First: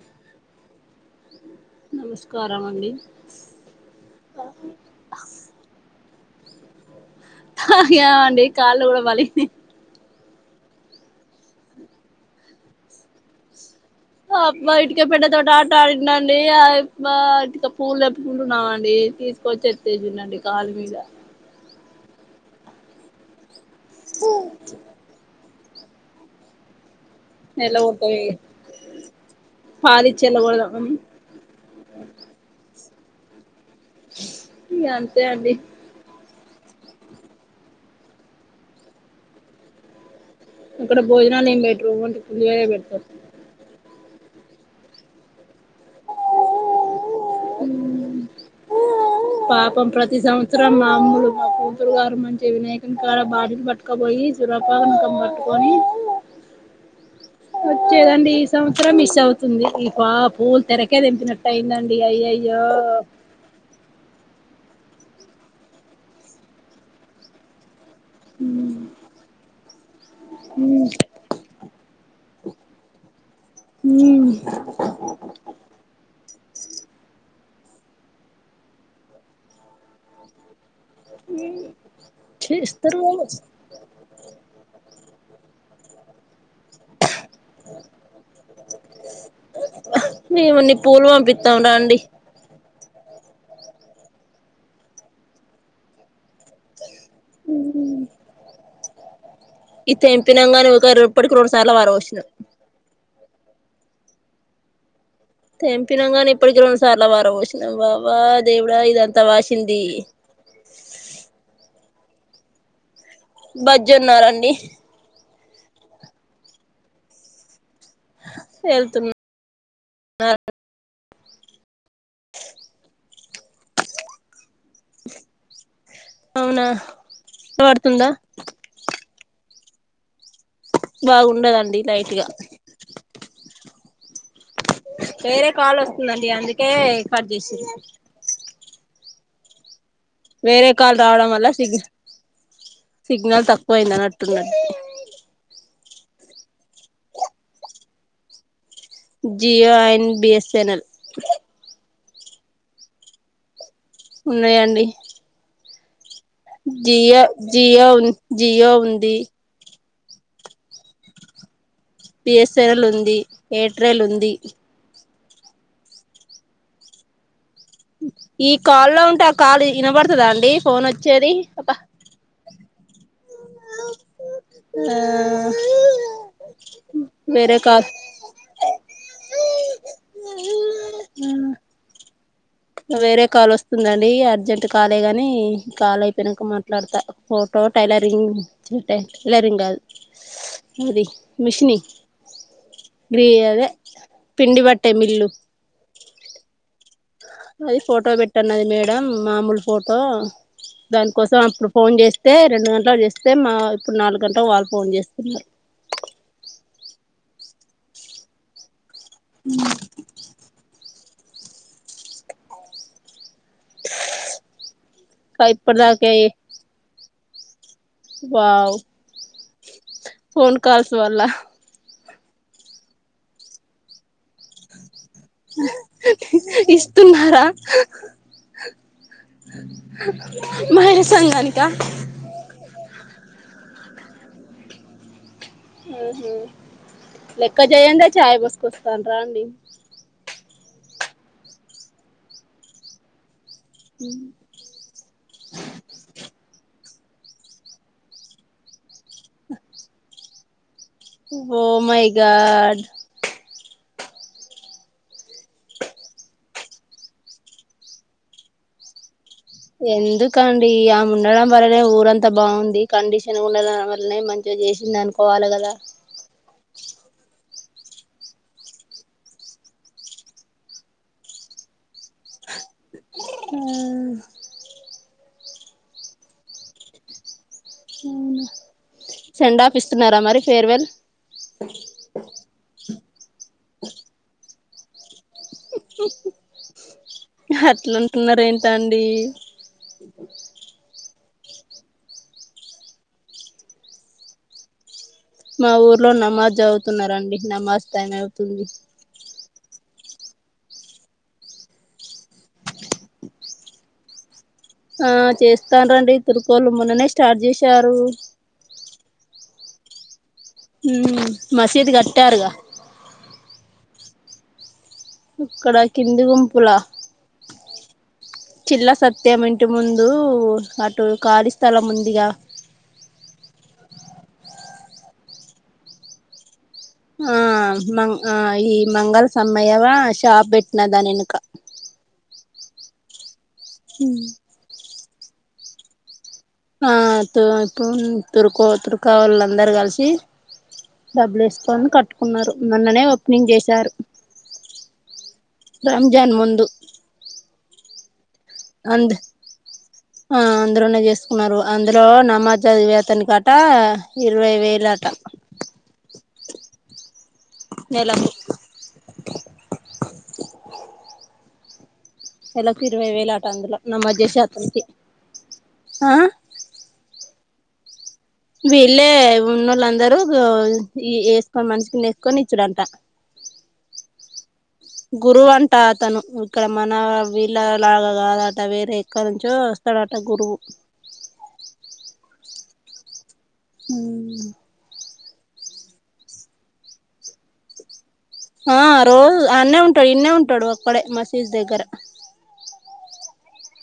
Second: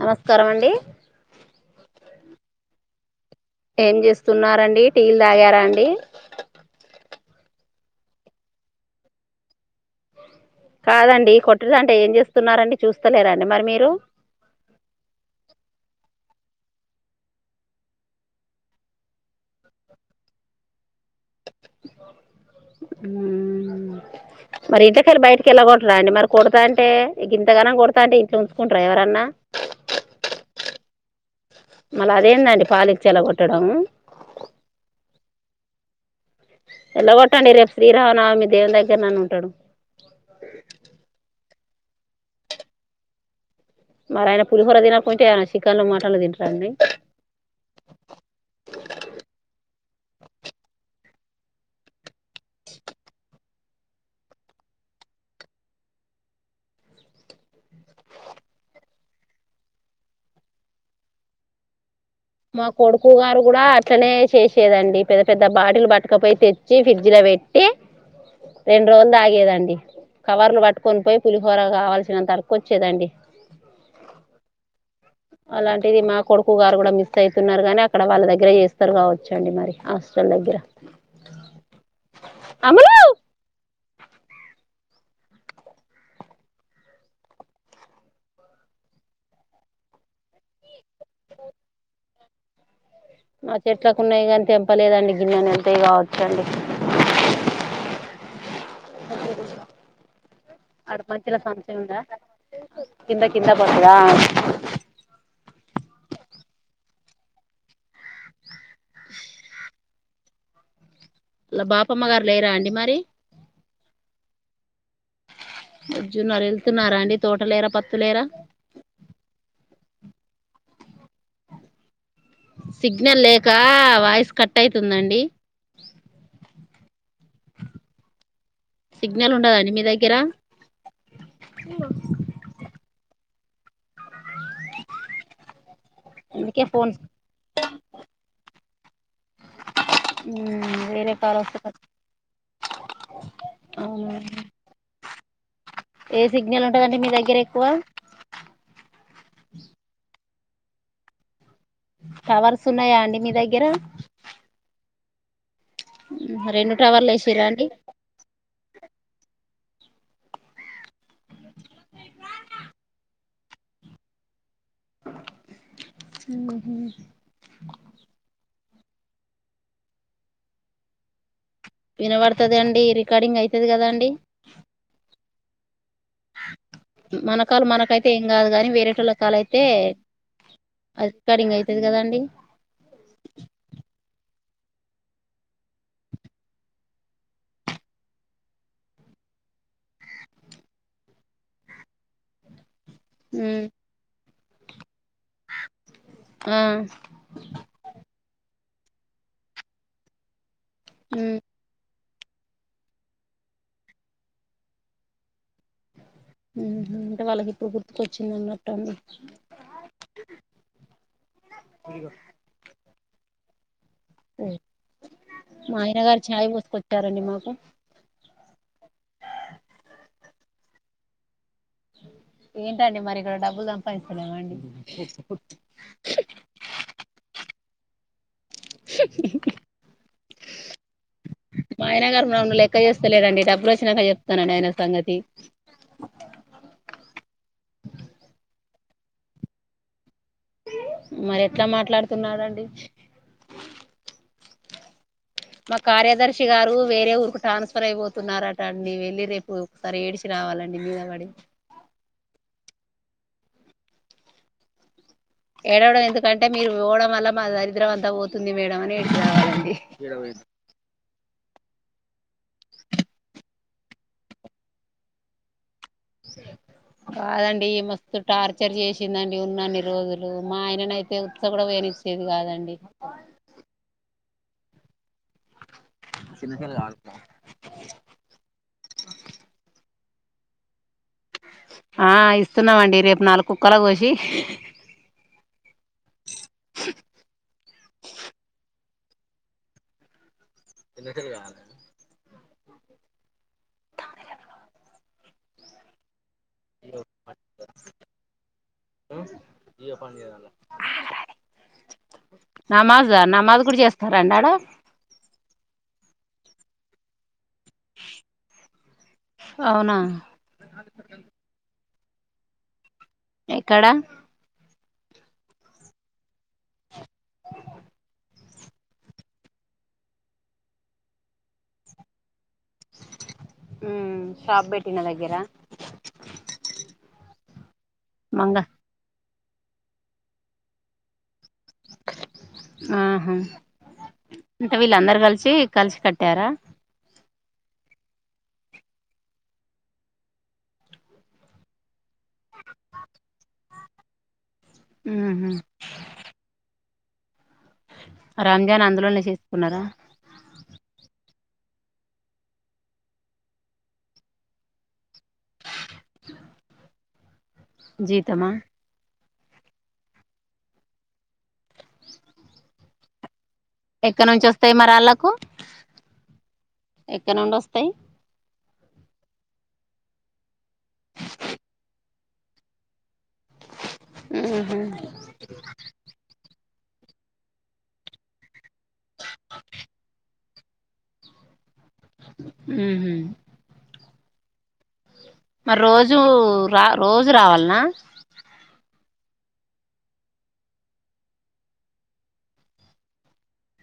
నమస్కారం అండి నమస్కారం అండి ఏం చేస్తున్నారండి టీలు తాగారా అండి తాగమండి కాళ్ళు కూడా పలిగ్నాయి కాదండి కొట్టుదంటే ఏం చేస్తున్నారండి చూస్తలేరండి మరి మీరు ఆ అబ్బాయి ఇటుక పెళ్ల తోటి ఆట ఆడిండండి ఆ బ ఇటుక పూలు తెంపుకుంటున్నామండి తీసుకొచ్చి ఎత్తేసిండు అండి కాలు మీద మ్ మరి ఇంట్లకెళ్ళి బయట్ కేల్లగొట్టరాండి మరి కొడుతాంటే గింతగనం ఎల్లగొడతాం కొడుతంటే ఇగ ఇంట్ల ఉంచుకుంటార ఎవరన్నా మ్ మళ్ళ అదేందండి పాలిచ్చి ఎల్లగొట్టడం ఇగ అంతే అండి ఎల్లగొట్టండి రేపు శ్రీరామనవమి దేవుని దగ్గర్నన్న ఉంటడు ఇక్కడ భోజనాలు ఏం పెట్టరు ఓన్లీ పులిహోరే పెడుతరు మరి ఆయన పులిహోర తినకుంటే ఎమన చికెన్లు మటన్లు తింటారండి పాపం ప్రతి సంవత్సరం మా అమ్ములు మా కూతురు గారు మంచి వినాయకుని కాడ బాటిల్ పట్టుకపోయి సురపా నకం పట్టుకోని వచ్చేదండి ఈ సంవత్సరం మిస్ అవుతుంది ఈ పా పూలు తనకే తెంపినటైందం మా కొడుకు గారు కూడా అట్లనే చేస్ దండి పెద్ద పెద్ద బాటిలు పట్టుకపోయి తెచ్చి ఫ్రిడ్జ్ ల పెట్టి రెండు రోజులు తాగేదండి కవర్లు పట్టుకొని పోయి పులిహోర కావాల్సినంత అడుక్కోచ్చేదండి అలాంటిది మా కొడుకు గారు కూడా మిస్ అయితున్నారు గానీ అక్కడ వాళ్ళ దగ్గర చేస్తారు కావచ్చండి మరి హాస్టల్ దగ్గర మ్ అమలు చేస్తరు కావచ్ మీము ని పూలు పంపితం రండి మా చెట్లకున్నయి గానీ తెంపలేదండి గిన్నన్నేల్తయి కావచ్చండి మ్ ఇది తెంపినంగాని ఉక అడ రు మంచిల ఇప్పటికి రెండు సార్ల సమస్య ఉందా పారపోసినం కింద కింద బడ్తయ తెంపినాం గానీ ఇప్పటికి రెండు సార్లు పార పోసినాం వావ దేవుడా ఇదంతా వాసింది వాళ్ళ బాపమ్మ గారు లేరా అండి మరి బజ్జోన్నారండి బజ్జున్నారా వెళ్తున్నారా అండి తోట లేరా పత్తు లేరా ఆ సిగ్నల్ లేకా వాయిస్ కట్ అయితుందండి వినపడుతుందా సిగ్నల్ ఉండదండి మీ దగ్గర. బాగుండదండి లైట్గా. వేరే కాలు వస్తుందండి అందుకే కట్ జేసీంరు. వేరే కాల్ రావడం వల్ల సిగీ. సిగ్నల్ అవునా తక్కువైందనట్టున్నద్ ఏ సిగ్నల్ ఉంటదండి మీ దగ్గర ఎక్కువ చెనల్ టవర్స్ ఉన్నాయా అండి మీ దగ్గర ఉన్నాయండి. రెండు టవర్లు జియ వేసిరా అండి జియో ఉం జియో ఉంది. బిఎస్ఎన్ఎల్ ఉంది ఎయిట్రెల్ ఉంది. ఉమ్మ్. ఈ కాల్లో ఉంటే ఆ కాల్ వినబడుతదా అండి ఫోన్ వచ్చేది. అబ్బా వినబడ్తదండి రికార్డింగ్ అయితది కదండి. ఆ వేరే మనకాల్ కాల్ మనకైతే ఏం కాదుగాని వేరేటోళ్ల కాల్ అయితే. తే అది రికార్డింగ్ అయితదికదాండి. వేరే కాల్ వస్తుందండి అర్జెంట్ కాలే గాని ఈ కాల్ అయిపోయినంక మాట్లాడుతా ఫోటో. టైలరింగ్ అంటే టైలరింగ్ కాదు అది మిషీని. గ్రీ అదే పిండి బట్. ఆహ్. దా మామూలు ఫోటో దాని ఉమ్ కోసం అప్పుడు ఫోన్ చేస్తే. స్తే రెండు గంటలకు చేస్తే మా ఇప్పుడు నాలుగు గంటలకు వాళ్ళు ఫోన్ చేస్తున్నారు. ఉమ్ హు అంటే వాళ్ళకిప్పుడు గుర్తుకొచ్చింది అన్నట్టామీ. ఉమ్. ఇదిగో. ఓ మా ఇప్పటి ఆయన దాకా గారు ఛాయ పోసుకొచ్చారండి మాకు. వావ్ ఫోన్ కాల్స్ వల్ల. ఏంటండి మరి ఇక్కడ డబ్బులు సంపాదిస్తలేమ అండి. ఇస్తున్నారా. ఉమ్. మహిళా సంఘానికా మా ఆయనగారు నన్ను లెక్క చేస్త లేరండి డబ్బులు. వచ్చినంక చెప్తాను ఆయన సంగతి. ఉమ్ హ్ లెక్క చేయందే చాయ పోస్కోస్తాండ్రా అండి. మరి ఎట్లా మాట్లాడుతున్నాడండి. ఉమ్. మా కార్యదర్శి గారు వేరే ఊరుకు ట్రాన్స్ఫర్ అయిపోతున్నారట అండి వెళ్ళి రేపు ఒకసారి ఏడ్చి. Oh my god. ఎడవడం ఎందుకంటే మీరు పోవడం వల్ల మా దరిద్రం అంతా పోతుంది మేడం అని ఎడ్. ఎందుకండి ఆమె ఉన్. ఉండడం వల్లనే ఊరంతా బాగుంది కండీషన్ ఉండడం వల్లనే మంచిగా చేసింది అనుకోవాలి కదా. కాదండి మస్తు టార్చర్ చేసిందండి ఉన్నన్ని రోజులు మా ఆయననైతే ఉత్స కూడా పోయని. చ్చేది కాదండి. అవున్. కింద కెళ్ళి ఆడుకో. తున్నారా మరి ఫేర్వేల్. ఆహ్ ఇస్తున్నామండి రేపు నాలుగు కుక్కలకు కోసి. అట్లాంటున్నరేంటం. డీ. మా ఊర్లో నమాజ్ చదువుతున్నారండి నమాజ్ ట్యామ్ అవుతుంది. య్యే పనిచెయ్యాలా నమాజా నమాజ్ కూడా చేస్తారండి ఆడా ఆ చేస్తాండ్రండి తురుక్కోల్లు మొన్ననే స్టార్ట్ చేసారు అవునా. ఉమ్ మసీదు కట్టారుగా. ఎక్కడ. ఇక్కడ కింది గుంపులా చిల్ల సత్యం ఇంటి ముందు అటు ఖాళీ స్థలం ఉందిగా ఉమ్ షాప్ బెట్టిన దగ్గర ఆ మంగ్ ఆ మంగ ఈ మంగల్ సమయవ షాప్ పెట్న దానెనుక ఆహా అంటే వీళ్ళందరు కలిసి కలిసి కట్ ఆ తు పు తురుకో తుర్కా వాళ్ళందరు కలిసి డబ్బులు వేసుకొని కట్టు కున్నారు నన్ననే ఓపెనింగ్ చేశారు ఉహు రంజాన్ ముందు రంజాన్ అంద్ అందులోనే చేసుకున్నారా అందరునే చేస్ కున్నారు అందులో నమాజ్ చదివే అతనికి అట ఇరవై వేలట జీతమా నెలకి ఇరువైవేలు అ అందులో నమాజ్ ఎక్కడ చేసే నుంచి వస్తాయి అతనికి మరి ఆళ్ళకు ఎక్కడ నుండి వస్తాయి వెళ్ళే ఉన్నోళ్ళందరూ వేసుకొని మనిషికి ఇన్ని వేసుకొని ఇచ్చుడంట ఉ గురువంట అతను ఇక్కడ మన వీళ్ళ లాగా కాదట వేరే ఎక్కడ నుంచో వస్తాడట గురువు ఉ హు మరి రోజు రా రోజు రావాలనా ఆ రోజు ఆనే ఉంటాడు ఇన్నె ఉంటాడు ఒక్కడే మసీదు దగ్గర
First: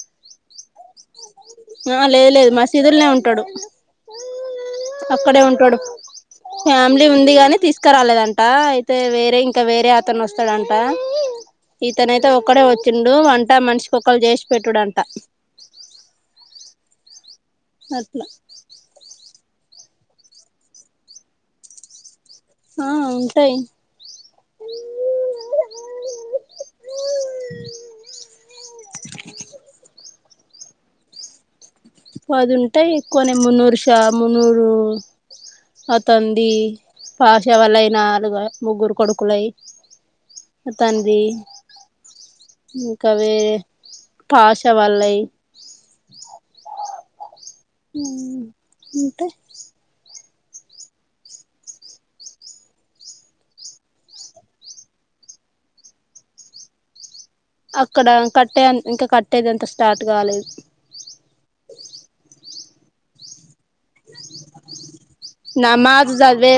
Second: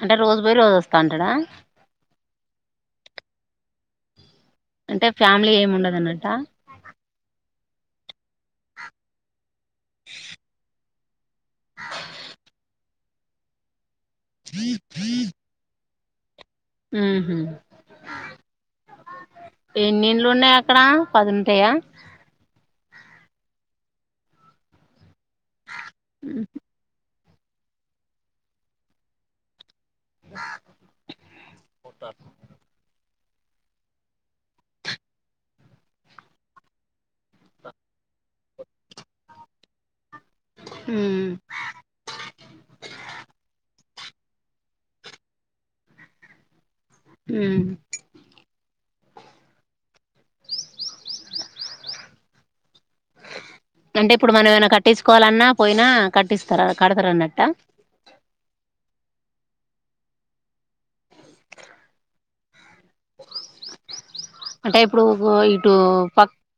అంటే రోజు పోయి రోజు వస్తాంటాడా ఆ లేదు లేదు మసీదులనే ఉంటాడు అంటే అక్కడే ఫ్యామిలీ ఏమి ఉంటాడు ఉండదు అన్నట్ట ఫ్యామిలీ ఉంది గాని తీస్ క రాలేదంట అయితే వేరే ఇంకా వేరే అతను వస్తాడంట ఇతనైతే ఒక్కడే వచ్చిండు వంట మనిషి పొక్కలు చేసి పెట్టుడంట ఉహు అట్లా ఎన్నిండ్లు ఉన్నాయి అక్కడ పదుంటాయ ఆ ఉంటాయి ఉ హు పదుంటాయి కొనే మున్నూరు షా మున్నూరు అతంది పాసవాళ అయి నాలుగు ముగ్గురు కొడుకులయి ఉ అతంది ఇంక వేరె కష వల్లయి ఉ ఉ ఇంకా అంటే ఇప్పుడు మనమ ఏమనా కట్టించుకోవాలన్నా పోయినా కట్టిస్తారా కడతారున్న అక్కడ కట్టే ఇంకా కట్టేది అంత స్టార్ట్ కాలేదు అంటే ఇప్పుడు ఇటు నమాజు ప చదివే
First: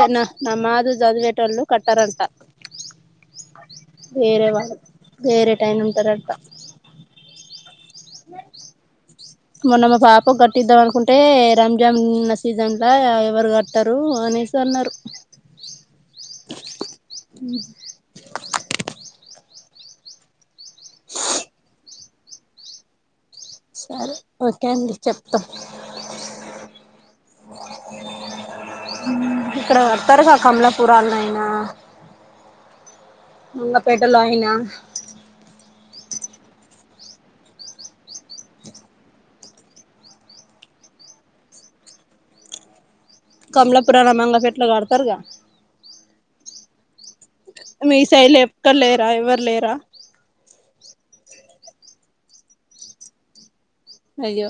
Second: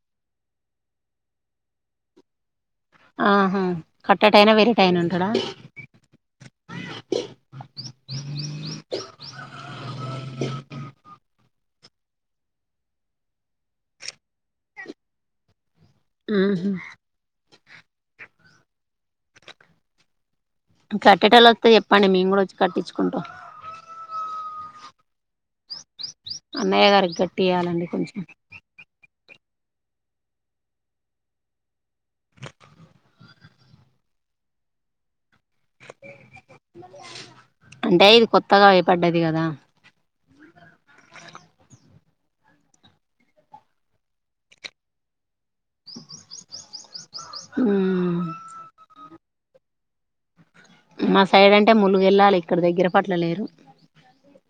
నమాజు చదివేటోళ్ళు కట్టారంట ఆహా వేరే కట్టటైనా వాళ్ళు వేరేటైనా ఉంటాడా వేరే టైంనే ఉంటారంట మొన్న మా పాపక్ కట్టిద్దాం అనుకుంటే రం జమ్న్న సీజన్ల ఎవరు కట్టరు అనేసి అన్నారు ఉ హు ఉ కట్టేట్టొళ్ళు వొస్తే ఎప్పండి మేం గూడా వొచ్చి కట్టిచ్చుకుంటాం సరే ఓకే అండి చెప్తా అన్నయ్య గారికి గట్టియాలండి కొంచెం మ్ ఇక్కడ కద్తరుగా కమలాపురనైనా మంగపేటలో ఐనా అంటే ఇది కొత్తగా ఐపడ్డది గదా కమలాపురన మంగపేట్ల కడ్తతర్గా మీ ఉమ్ సైడ్ ల ఎక్కడ లేరా ఎవళ్ళేరా మా సైడ్ అంటే ములుగెళ్ళాలి ఇక్కడ దగ్గర పాట్ల లేరు అయ్యో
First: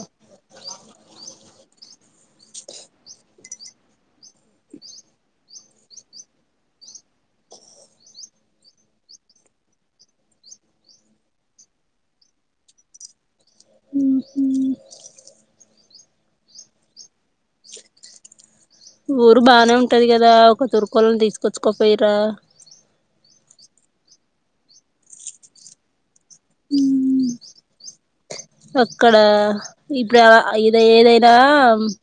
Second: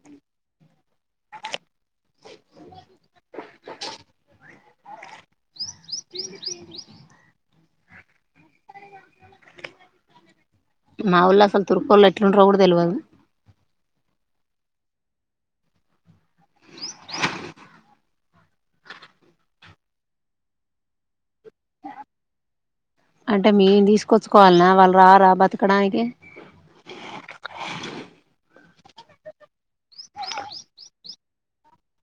మా ఊళ్ళో అసల్ తూర్కొల్లు ఎట్లుంటారో గూడా తెలువదు మ్ హు ఊరు బానే ఉంటది గదా ఒక తుర్కోల్ను తిస్కొచ్చుకోపెయిర్ర అంటే మేం తిస్కొచ్చుకోవాల్నా వాల్రా రా బతుకడానికి మ్ అక్కడ ఇప్పుడా ఇద ఏదైనా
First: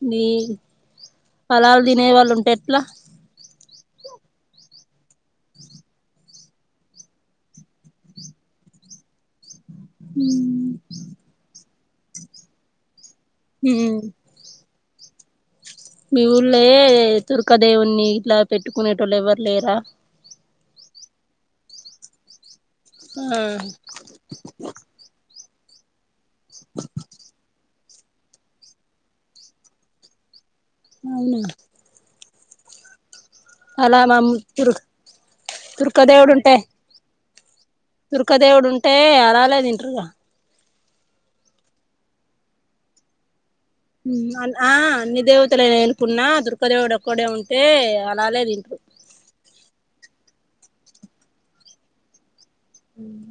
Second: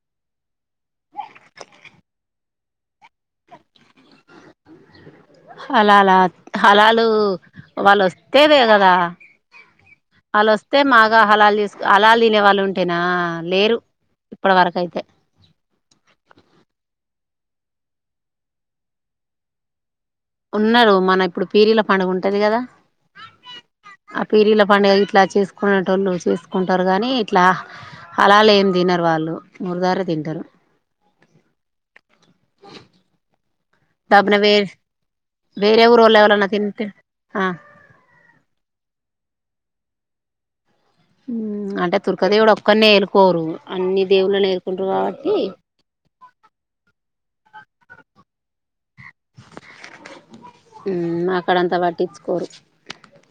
మీ హాలాల్ దినే వాళ్ళుంటే ఎట్లా హలాలా హలాలు వాళ్ళు వొస్తేనే గదా ఆళ్ళొస్తే మాగా హలాల్ చెస్ అలాల్ తినేవాళ్ళుంటెనా లేరు ఇప్పడి వరకైతే మీ ఊళ్ళే తుర్కాదేవున్నీ గిట్లా పెట్టుకునేటోళ్ళు ఎవ్వరు లేరా ఉన్నారు మన ఇప్పుడు పీరీల పండుగుంటది గదా ఆ ఆ పీరీల పండుగ గిట్లా చేసుకునేటోళ్లు చెస్ స్కుంటారు గాని ఇట్లా హాలాలేం తినరు వాళ్ళు మూరుగరే తీంటరు అవునా అలా మా దబ్బిన వే తుర్ వేరే ఊరోళ్ళేవలన్నా తింటే ఆ తుర్కా దేవుడుంటే అలాలే తింటర్గా మ్ అంటే తుర్కదేవుడు ఒక్కన్నే ఏలుకోరు అన్ని మ్ దేవుళ్ళని ఆన్ ఆ ఏలుకుంటారు అన్నీ కాబట్టి దేవతలనేలుకున్నా తుర్క దేవుడొక్కడే ఉంట్ టే అలాలే తింట్రు మ్మ్ మా కాడ అంతా వట్టించుకోరు ఉమ్